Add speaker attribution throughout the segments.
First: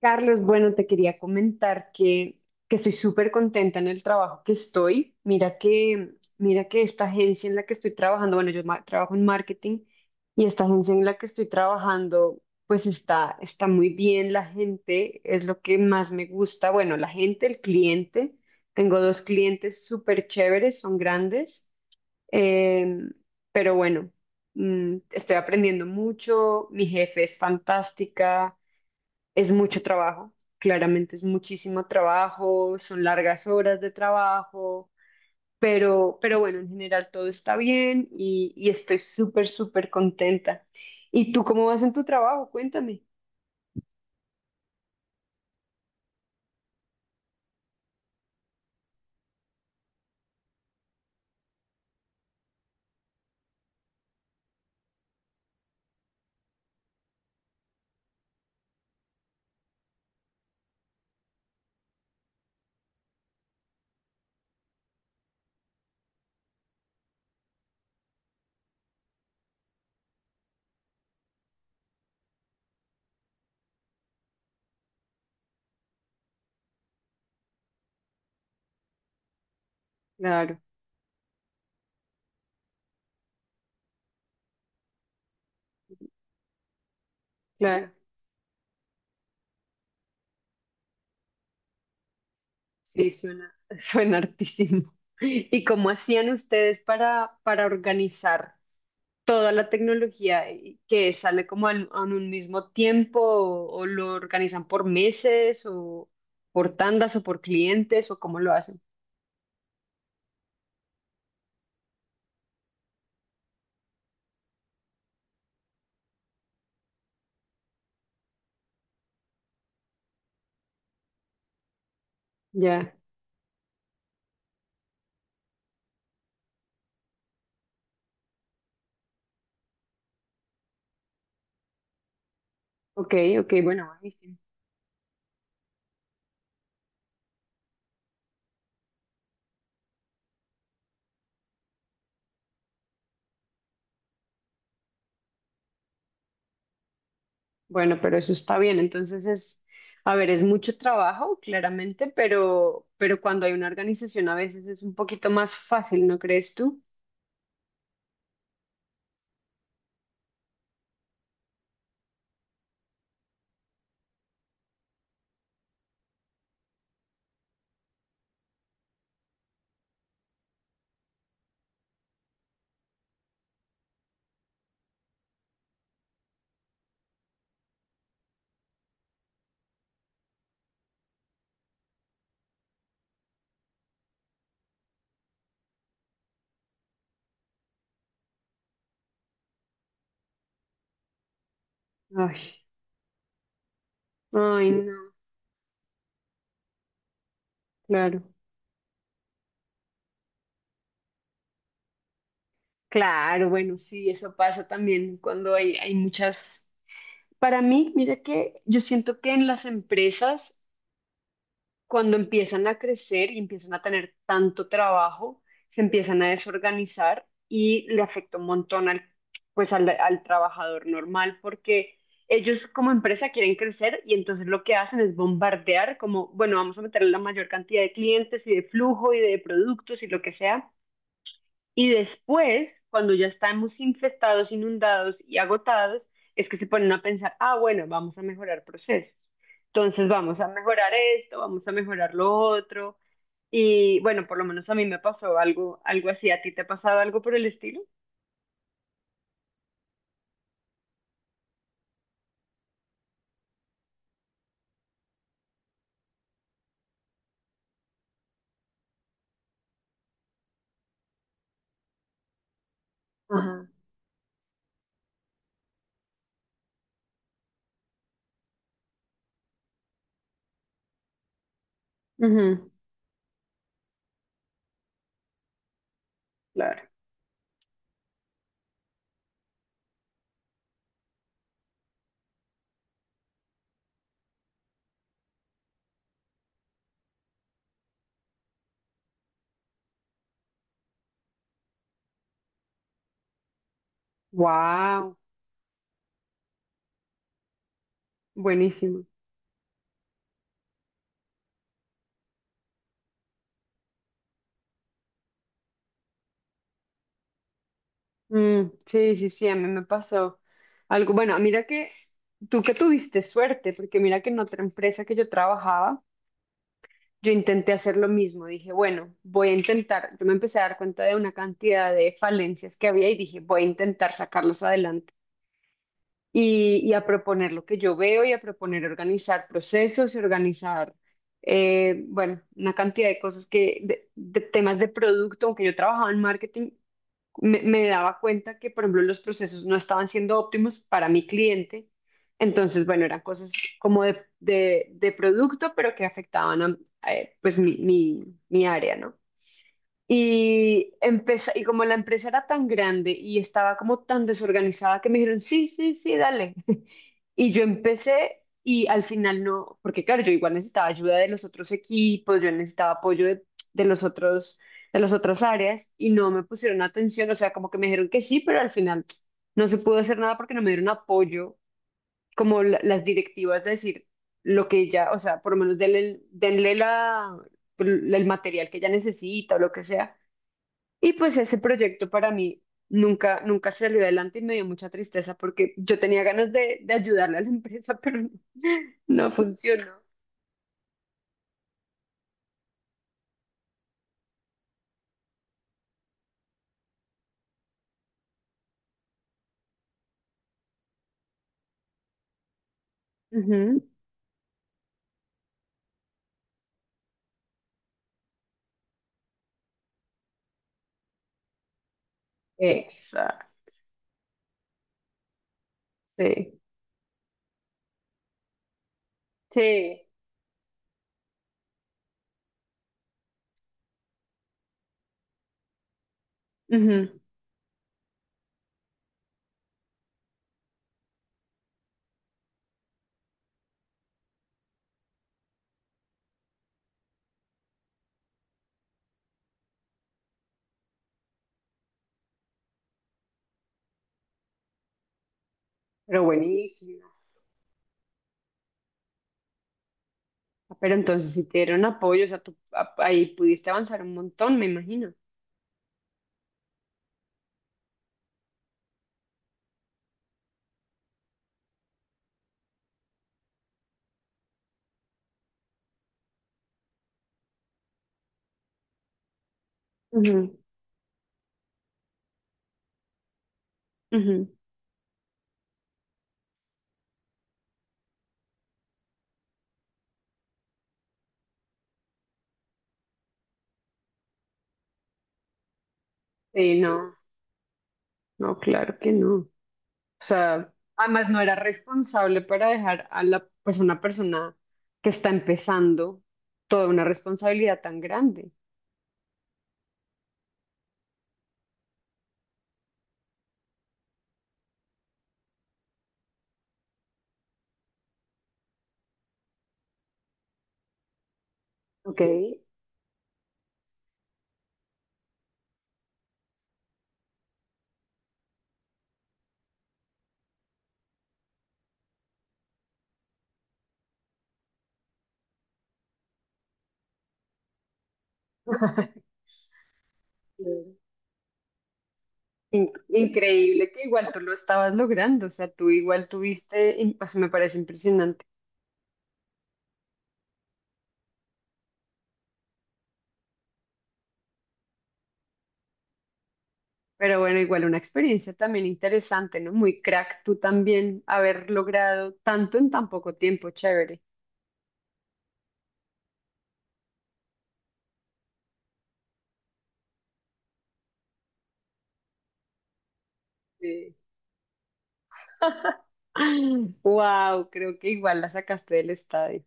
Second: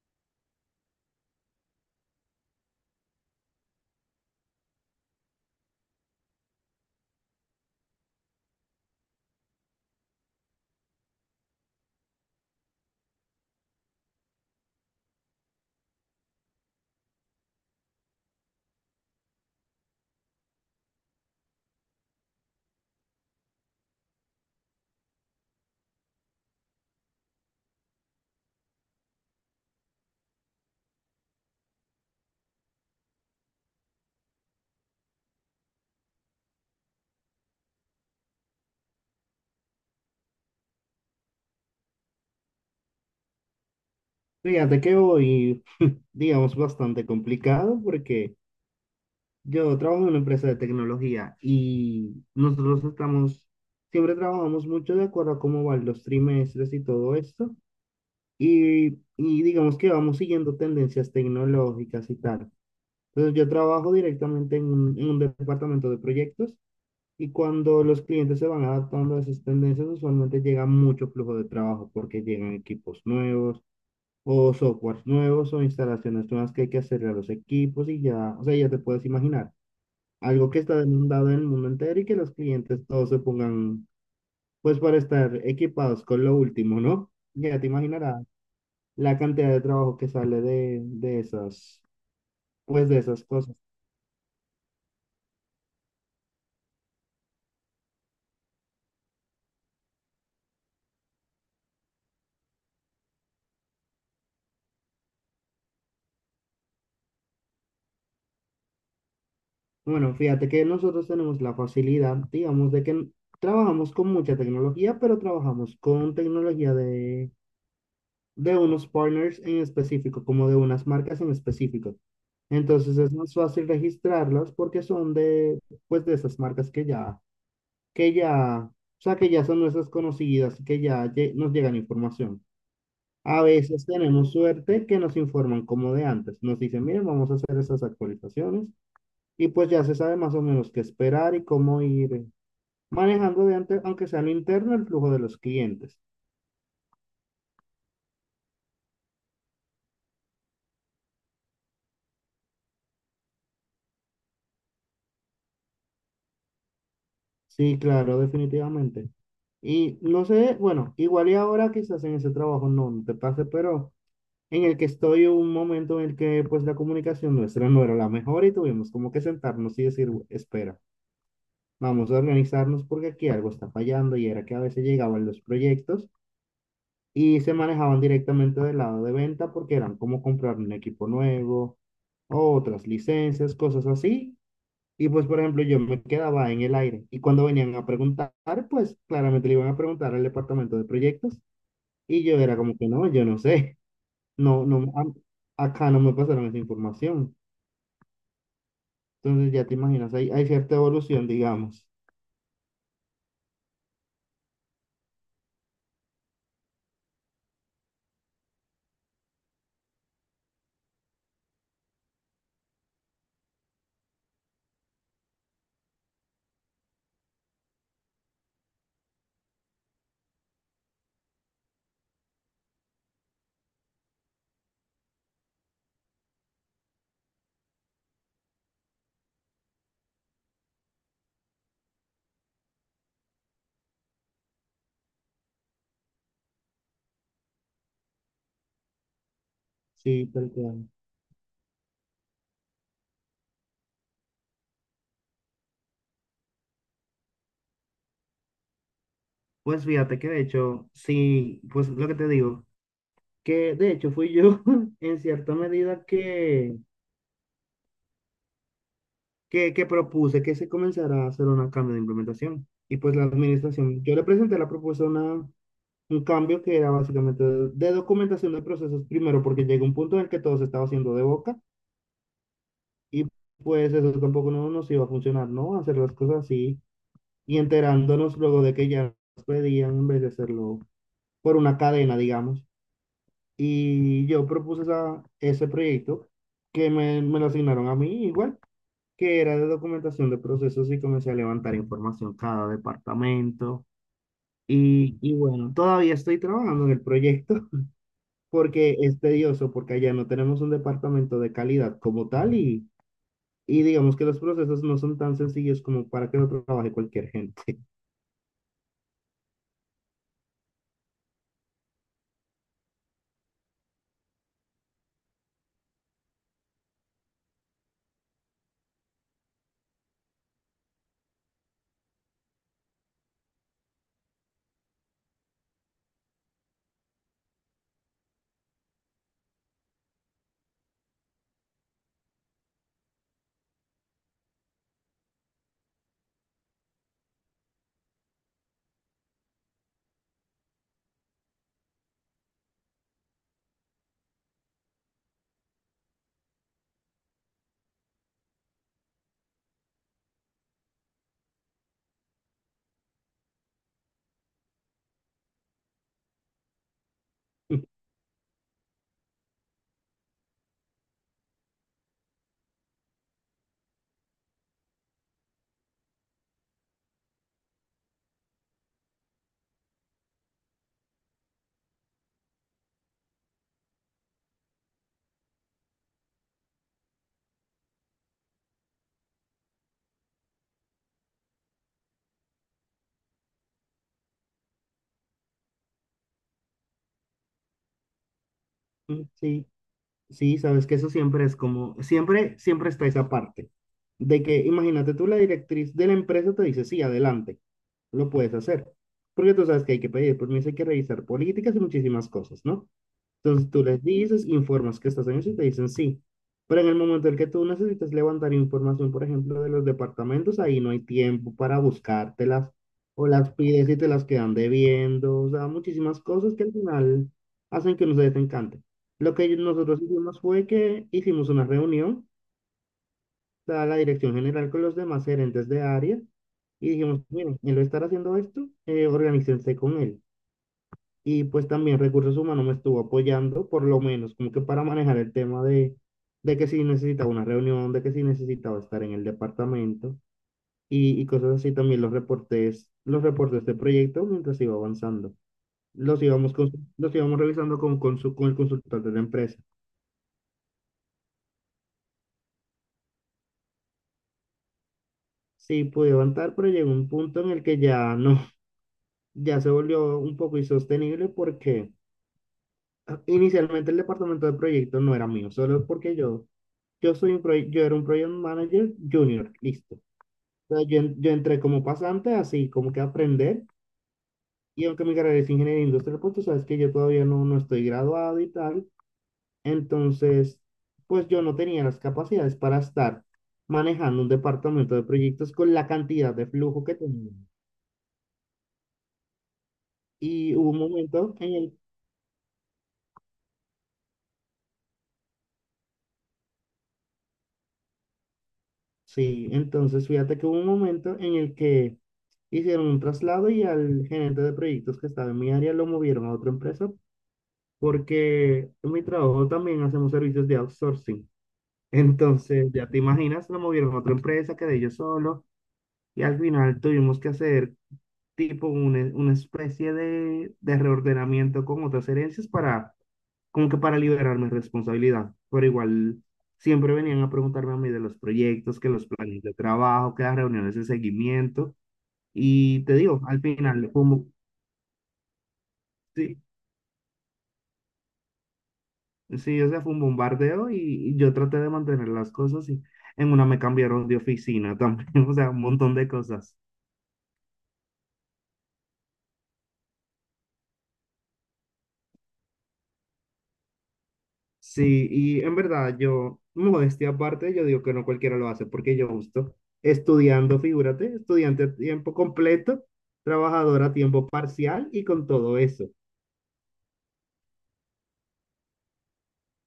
Speaker 1: Carlos, bueno, te quería comentar que estoy súper contenta en el trabajo que estoy. Mira que esta agencia en la que estoy trabajando, bueno, trabajo en marketing y esta agencia en la que estoy trabajando, pues está muy bien la gente, es lo que más me gusta. Bueno, la gente, el cliente. Tengo dos clientes súper chéveres, son grandes, em, pero bueno, estoy aprendiendo mucho, mi jefe es fantástica. Es mucho trabajo, claramente es muchísimo trabajo, son largas horas de trabajo, pero bueno, en general todo está bien y estoy súper contenta. ¿Y tú cómo vas en tu trabajo? Cuéntame.
Speaker 2: Fíjate que voy, digamos, bastante complicado porque yo trabajo en una empresa de tecnología y nosotros estamos, siempre trabajamos mucho de acuerdo a cómo van los trimestres y todo esto. Y, y digamos que vamos siguiendo tendencias tecnológicas y tal. Entonces yo trabajo directamente en un departamento de proyectos y cuando los clientes se van adaptando a esas tendencias, usualmente llega mucho flujo de trabajo porque llegan equipos nuevos o softwares nuevos o instalaciones nuevas que hay que hacerle a los equipos y ya, o sea, ya te puedes imaginar, algo que
Speaker 1: Claro,
Speaker 2: está demandado en el mundo entero y que los clientes todos se pongan, pues para estar equipados con lo último, ¿no? Ya te
Speaker 1: claro,
Speaker 2: imaginarás la cantidad de trabajo que sale de esas, pues de
Speaker 1: sí,
Speaker 2: esas
Speaker 1: suena,
Speaker 2: cosas.
Speaker 1: suena hartísimo. ¿Y cómo hacían ustedes para organizar toda la tecnología que sale como en un mismo tiempo o lo organizan por meses o por tandas o por clientes o cómo lo hacen.
Speaker 2: Bueno, fíjate que nosotros tenemos la facilidad, digamos, de que trabajamos con mucha tecnología, pero trabajamos con tecnología de unos partners en específico, como de unas marcas en específico.
Speaker 1: Ya,
Speaker 2: Entonces es más fácil registrarlas porque son de, pues de esas marcas que ya, o sea, que ya son nuestras conocidas y que ya nos llegan información.
Speaker 1: ok,
Speaker 2: A
Speaker 1: ok,
Speaker 2: veces
Speaker 1: bueno,
Speaker 2: tenemos
Speaker 1: buenísimo.
Speaker 2: suerte que nos informan como de antes. Nos dicen, miren, vamos a hacer esas actualizaciones y pues ya se sabe más o menos qué esperar y cómo ir manejando de antes, aunque sea al interno, el flujo de los clientes.
Speaker 1: Bueno, pero eso está bien. Entonces es, a ver, es mucho trabajo, claramente, pero cuando hay una organización a veces es un poquito más fácil, ¿no crees tú?
Speaker 2: Sí, claro, definitivamente. Y no sé, bueno, igual y ahora quizás en ese trabajo no te pase, pero en el que estoy un momento en el que pues la comunicación nuestra no era la mejor y tuvimos como que sentarnos y decir, espera, vamos a organizarnos porque aquí algo está fallando y era que a veces llegaban los proyectos y se manejaban directamente del lado de venta porque eran como comprar un equipo nuevo o otras licencias, cosas así. Y pues, por ejemplo, yo me quedaba en el aire y cuando venían a preguntar, pues claramente le iban a preguntar al departamento de proyectos y yo
Speaker 1: Ay,
Speaker 2: era como que no, yo no sé. No,
Speaker 1: ay,
Speaker 2: no,
Speaker 1: no,
Speaker 2: acá no me pasaron esa información.
Speaker 1: claro.
Speaker 2: Entonces ya te imaginas, hay cierta evolución, digamos.
Speaker 1: Claro, bueno, sí, eso pasa también cuando hay muchas. Para mí, mira que yo siento que en las empresas, cuando empiezan a crecer y empiezan a tener tanto trabajo, se empiezan a desorganizar y le afecta un montón pues al trabajador normal, porque ellos como empresa quieren crecer y entonces lo que hacen es bombardear como, bueno, vamos a meter la mayor cantidad de clientes y de flujo y de productos y lo que sea. Y después, cuando ya estamos infestados, inundados y agotados, es que se ponen a pensar, ah, bueno, vamos a mejorar procesos. Entonces
Speaker 2: Sí,
Speaker 1: vamos a
Speaker 2: tal cual.
Speaker 1: mejorar esto, vamos a mejorar lo otro. Y bueno, por lo menos a mí me pasó algo, algo así. ¿A ti te ha pasado algo por el estilo?
Speaker 2: Pues fíjate que de hecho, sí, pues lo que te digo, que de hecho fui yo en cierta medida que propuse que se comenzara a hacer un cambio de implementación. Y pues la
Speaker 1: Ajá.
Speaker 2: administración, yo le presenté la propuesta una, un cambio que era básicamente de documentación de procesos primero, porque llegó un punto en el que todo se estaba haciendo de boca.
Speaker 1: Ujú,
Speaker 2: Y pues eso tampoco no nos iba a funcionar, ¿no? Hacer las cosas así
Speaker 1: claro.
Speaker 2: y enterándonos luego de que ya nos pedían en vez de hacerlo por una cadena, digamos. Y yo propuse ese proyecto que me lo asignaron a mí igual, que era de documentación de procesos y comencé a levantar información cada departamento.
Speaker 1: Wow,
Speaker 2: Y bueno, todavía estoy trabajando en el proyecto porque
Speaker 1: buenísimo.
Speaker 2: es tedioso, porque allá no tenemos un departamento de calidad como tal. Y digamos que los procesos no son tan sencillos como para que lo trabaje cualquier gente.
Speaker 1: Mm, sí, sí, sí, a mí me pasó algo. Bueno, mira que tú que tuviste suerte, porque mira que en otra empresa que yo trabajaba, yo intenté hacer lo mismo, dije, bueno, voy a intentar, yo me empecé a dar cuenta de una cantidad de falencias que había y dije, voy a intentar sacarlos adelante y a proponer lo que yo veo y a proponer organizar procesos y organizar, bueno, una cantidad de cosas de temas de producto, aunque yo trabajaba en marketing, me daba cuenta que, por ejemplo, los procesos no estaban siendo óptimos para mi cliente. Entonces, bueno, eran cosas como de producto, pero que afectaban a, pues mi área, ¿no? Y, y como la empresa era tan grande y estaba como tan desorganizada que me dijeron, sí, sí, sí, dale, y yo empecé y al final no, porque claro, yo igual necesitaba ayuda de los otros equipos, yo necesitaba apoyo de los otros, de las otras áreas y no me pusieron atención, o sea, como que me dijeron que sí, pero al final no se pudo hacer nada porque no me dieron apoyo, como las directivas de decir lo que ella, o sea, por lo menos denle, denle el material que ella necesita o lo que sea y pues ese proyecto para mí nunca, nunca salió adelante y me dio mucha tristeza porque yo tenía ganas de ayudarle a la empresa, pero no, no
Speaker 2: Sí,
Speaker 1: funcionó.
Speaker 2: sí, sabes que eso siempre es como, siempre, siempre está esa parte de que, imagínate tú, la directriz de la empresa te dice, sí, adelante, lo puedes hacer. Porque tú sabes que hay que pedir permiso, hay que revisar políticas y muchísimas cosas, ¿no? Entonces
Speaker 1: Ujú.
Speaker 2: tú les dices, informas que estás en eso y te dicen sí. Pero en el momento en que tú necesitas levantar información, por ejemplo, de los departamentos, ahí no hay tiempo para buscártelas o
Speaker 1: Exacto.
Speaker 2: las pides y te las quedan debiendo. O sea, muchísimas cosas
Speaker 1: Sí.
Speaker 2: que al final hacen que no se desencante. Lo que nosotros
Speaker 1: Sí.
Speaker 2: hicimos fue que hicimos una reunión, o sea, la dirección general con los demás gerentes de área y
Speaker 1: Ujú.
Speaker 2: dijimos, miren, él va a estar haciendo esto, organícense con él. Y pues también recursos humanos me estuvo apoyando, por lo menos, como que para manejar el tema de que si necesitaba una reunión, de que si necesitaba estar en el departamento y cosas así. También los reportes de proyecto mientras iba avanzando.
Speaker 1: Pero
Speaker 2: Los íbamos,
Speaker 1: buenísimo.
Speaker 2: los íbamos revisando con, con el consultor de la empresa.
Speaker 1: Ah, pero entonces si te dieron apoyo, o sea, ahí pudiste avanzar un montón, me imagino.
Speaker 2: Sí, pude avanzar, pero llegó un punto en el que ya no, ya se volvió un poco insostenible porque ah, inicialmente el departamento de proyecto no era mío, solo porque yo. Yo soy un yo era un project manager junior, listo.
Speaker 1: Ujú,
Speaker 2: O sea, yo, yo entré como pasante, así como que a aprender.
Speaker 1: ujú.
Speaker 2: Y aunque mi carrera es ingeniería industrial, pues tú sabes que yo todavía no estoy graduado y tal. Entonces, pues yo no tenía las capacidades para estar manejando un departamento de proyectos con la cantidad de
Speaker 1: Sí,
Speaker 2: flujo que
Speaker 1: no,
Speaker 2: tenía.
Speaker 1: no, claro que no. O
Speaker 2: Y hubo
Speaker 1: sea,
Speaker 2: un
Speaker 1: además
Speaker 2: momento
Speaker 1: no
Speaker 2: en
Speaker 1: era
Speaker 2: el,
Speaker 1: responsable para dejar a la, pues una persona que está empezando toda una responsabilidad tan grande.
Speaker 2: sí, entonces fíjate que hubo un momento en el que hicieron un traslado y al gerente de proyectos que estaba en mi área lo movieron a otra empresa porque en mi trabajo también hacemos servicios de outsourcing.
Speaker 1: Ok.
Speaker 2: Entonces, ya te imaginas, lo movieron a otra empresa, quedé yo solo y al final tuvimos que hacer tipo una especie de reordenamiento con otras herencias para, como que para liberar mi responsabilidad. Pero igual siempre venían a preguntarme a mí de los proyectos, que los planes de trabajo, que las reuniones de seguimiento. Y te digo, al
Speaker 1: Increíble
Speaker 2: final,
Speaker 1: que
Speaker 2: como,
Speaker 1: igual tú lo estabas logrando, o sea, tú igual
Speaker 2: sí.
Speaker 1: tuviste, y, pues me parece impresionante.
Speaker 2: Sí, o sea, fue un bombardeo y yo traté de mantener las cosas y en una me cambiaron de oficina también, o sea, un montón de cosas.
Speaker 1: Pero bueno, igual una experiencia también interesante, ¿no? Muy crack tú también haber logrado tanto en tan poco tiempo, chévere.
Speaker 2: Sí, y en verdad yo, modestia aparte, yo digo que no cualquiera lo hace porque yo justo estudiando, figúrate, estudiante a tiempo completo, trabajador a
Speaker 1: Sí.
Speaker 2: tiempo parcial y con todo eso.
Speaker 1: Wow, creo que igual la sacaste del estadio.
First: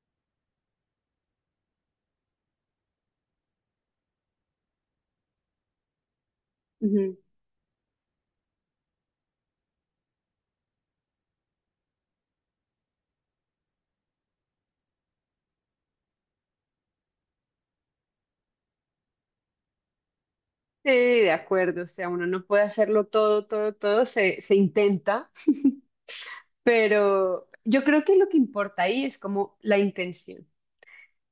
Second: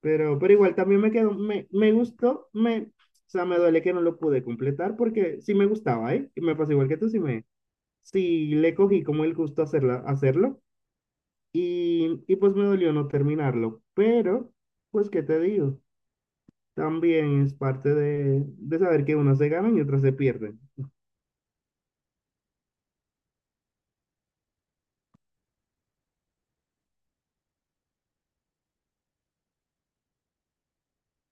Speaker 2: Pero igual también me quedó, me gustó, me, o sea, me duele que no lo pude completar porque sí me gustaba, ¿eh? Y me pasó igual que tú, sí me, sí le cogí como el gusto hacerla, hacerlo. Y pues me dolió no terminarlo, pero pues qué te digo, también es parte de saber que unas se ganan y otras se pierden.
Speaker 1: Sí, de acuerdo, o sea, uno no puede hacerlo todo, todo, todo, se intenta, pero yo creo que lo que importa ahí es como la intención.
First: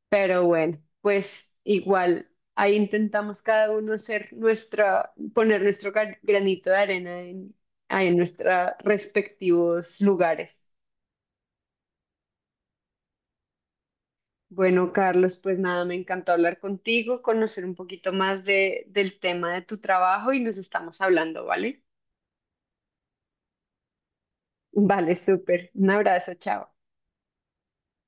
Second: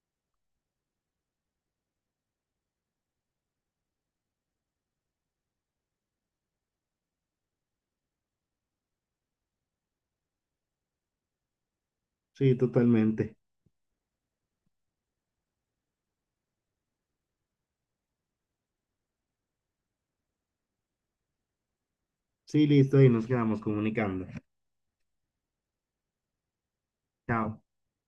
Speaker 1: Pero bueno, pues igual, ahí intentamos cada uno hacer nuestra, poner nuestro granito de arena en, ahí en nuestros respectivos lugares.
Speaker 2: Sí, totalmente.
Speaker 1: Bueno, Carlos, pues nada, me encantó hablar contigo, conocer un poquito más de, del tema de tu trabajo y nos estamos hablando, ¿vale?
Speaker 2: Sí, listo, y nos quedamos comunicando.
Speaker 1: Vale, súper. Un abrazo, chao.
Speaker 2: Chao.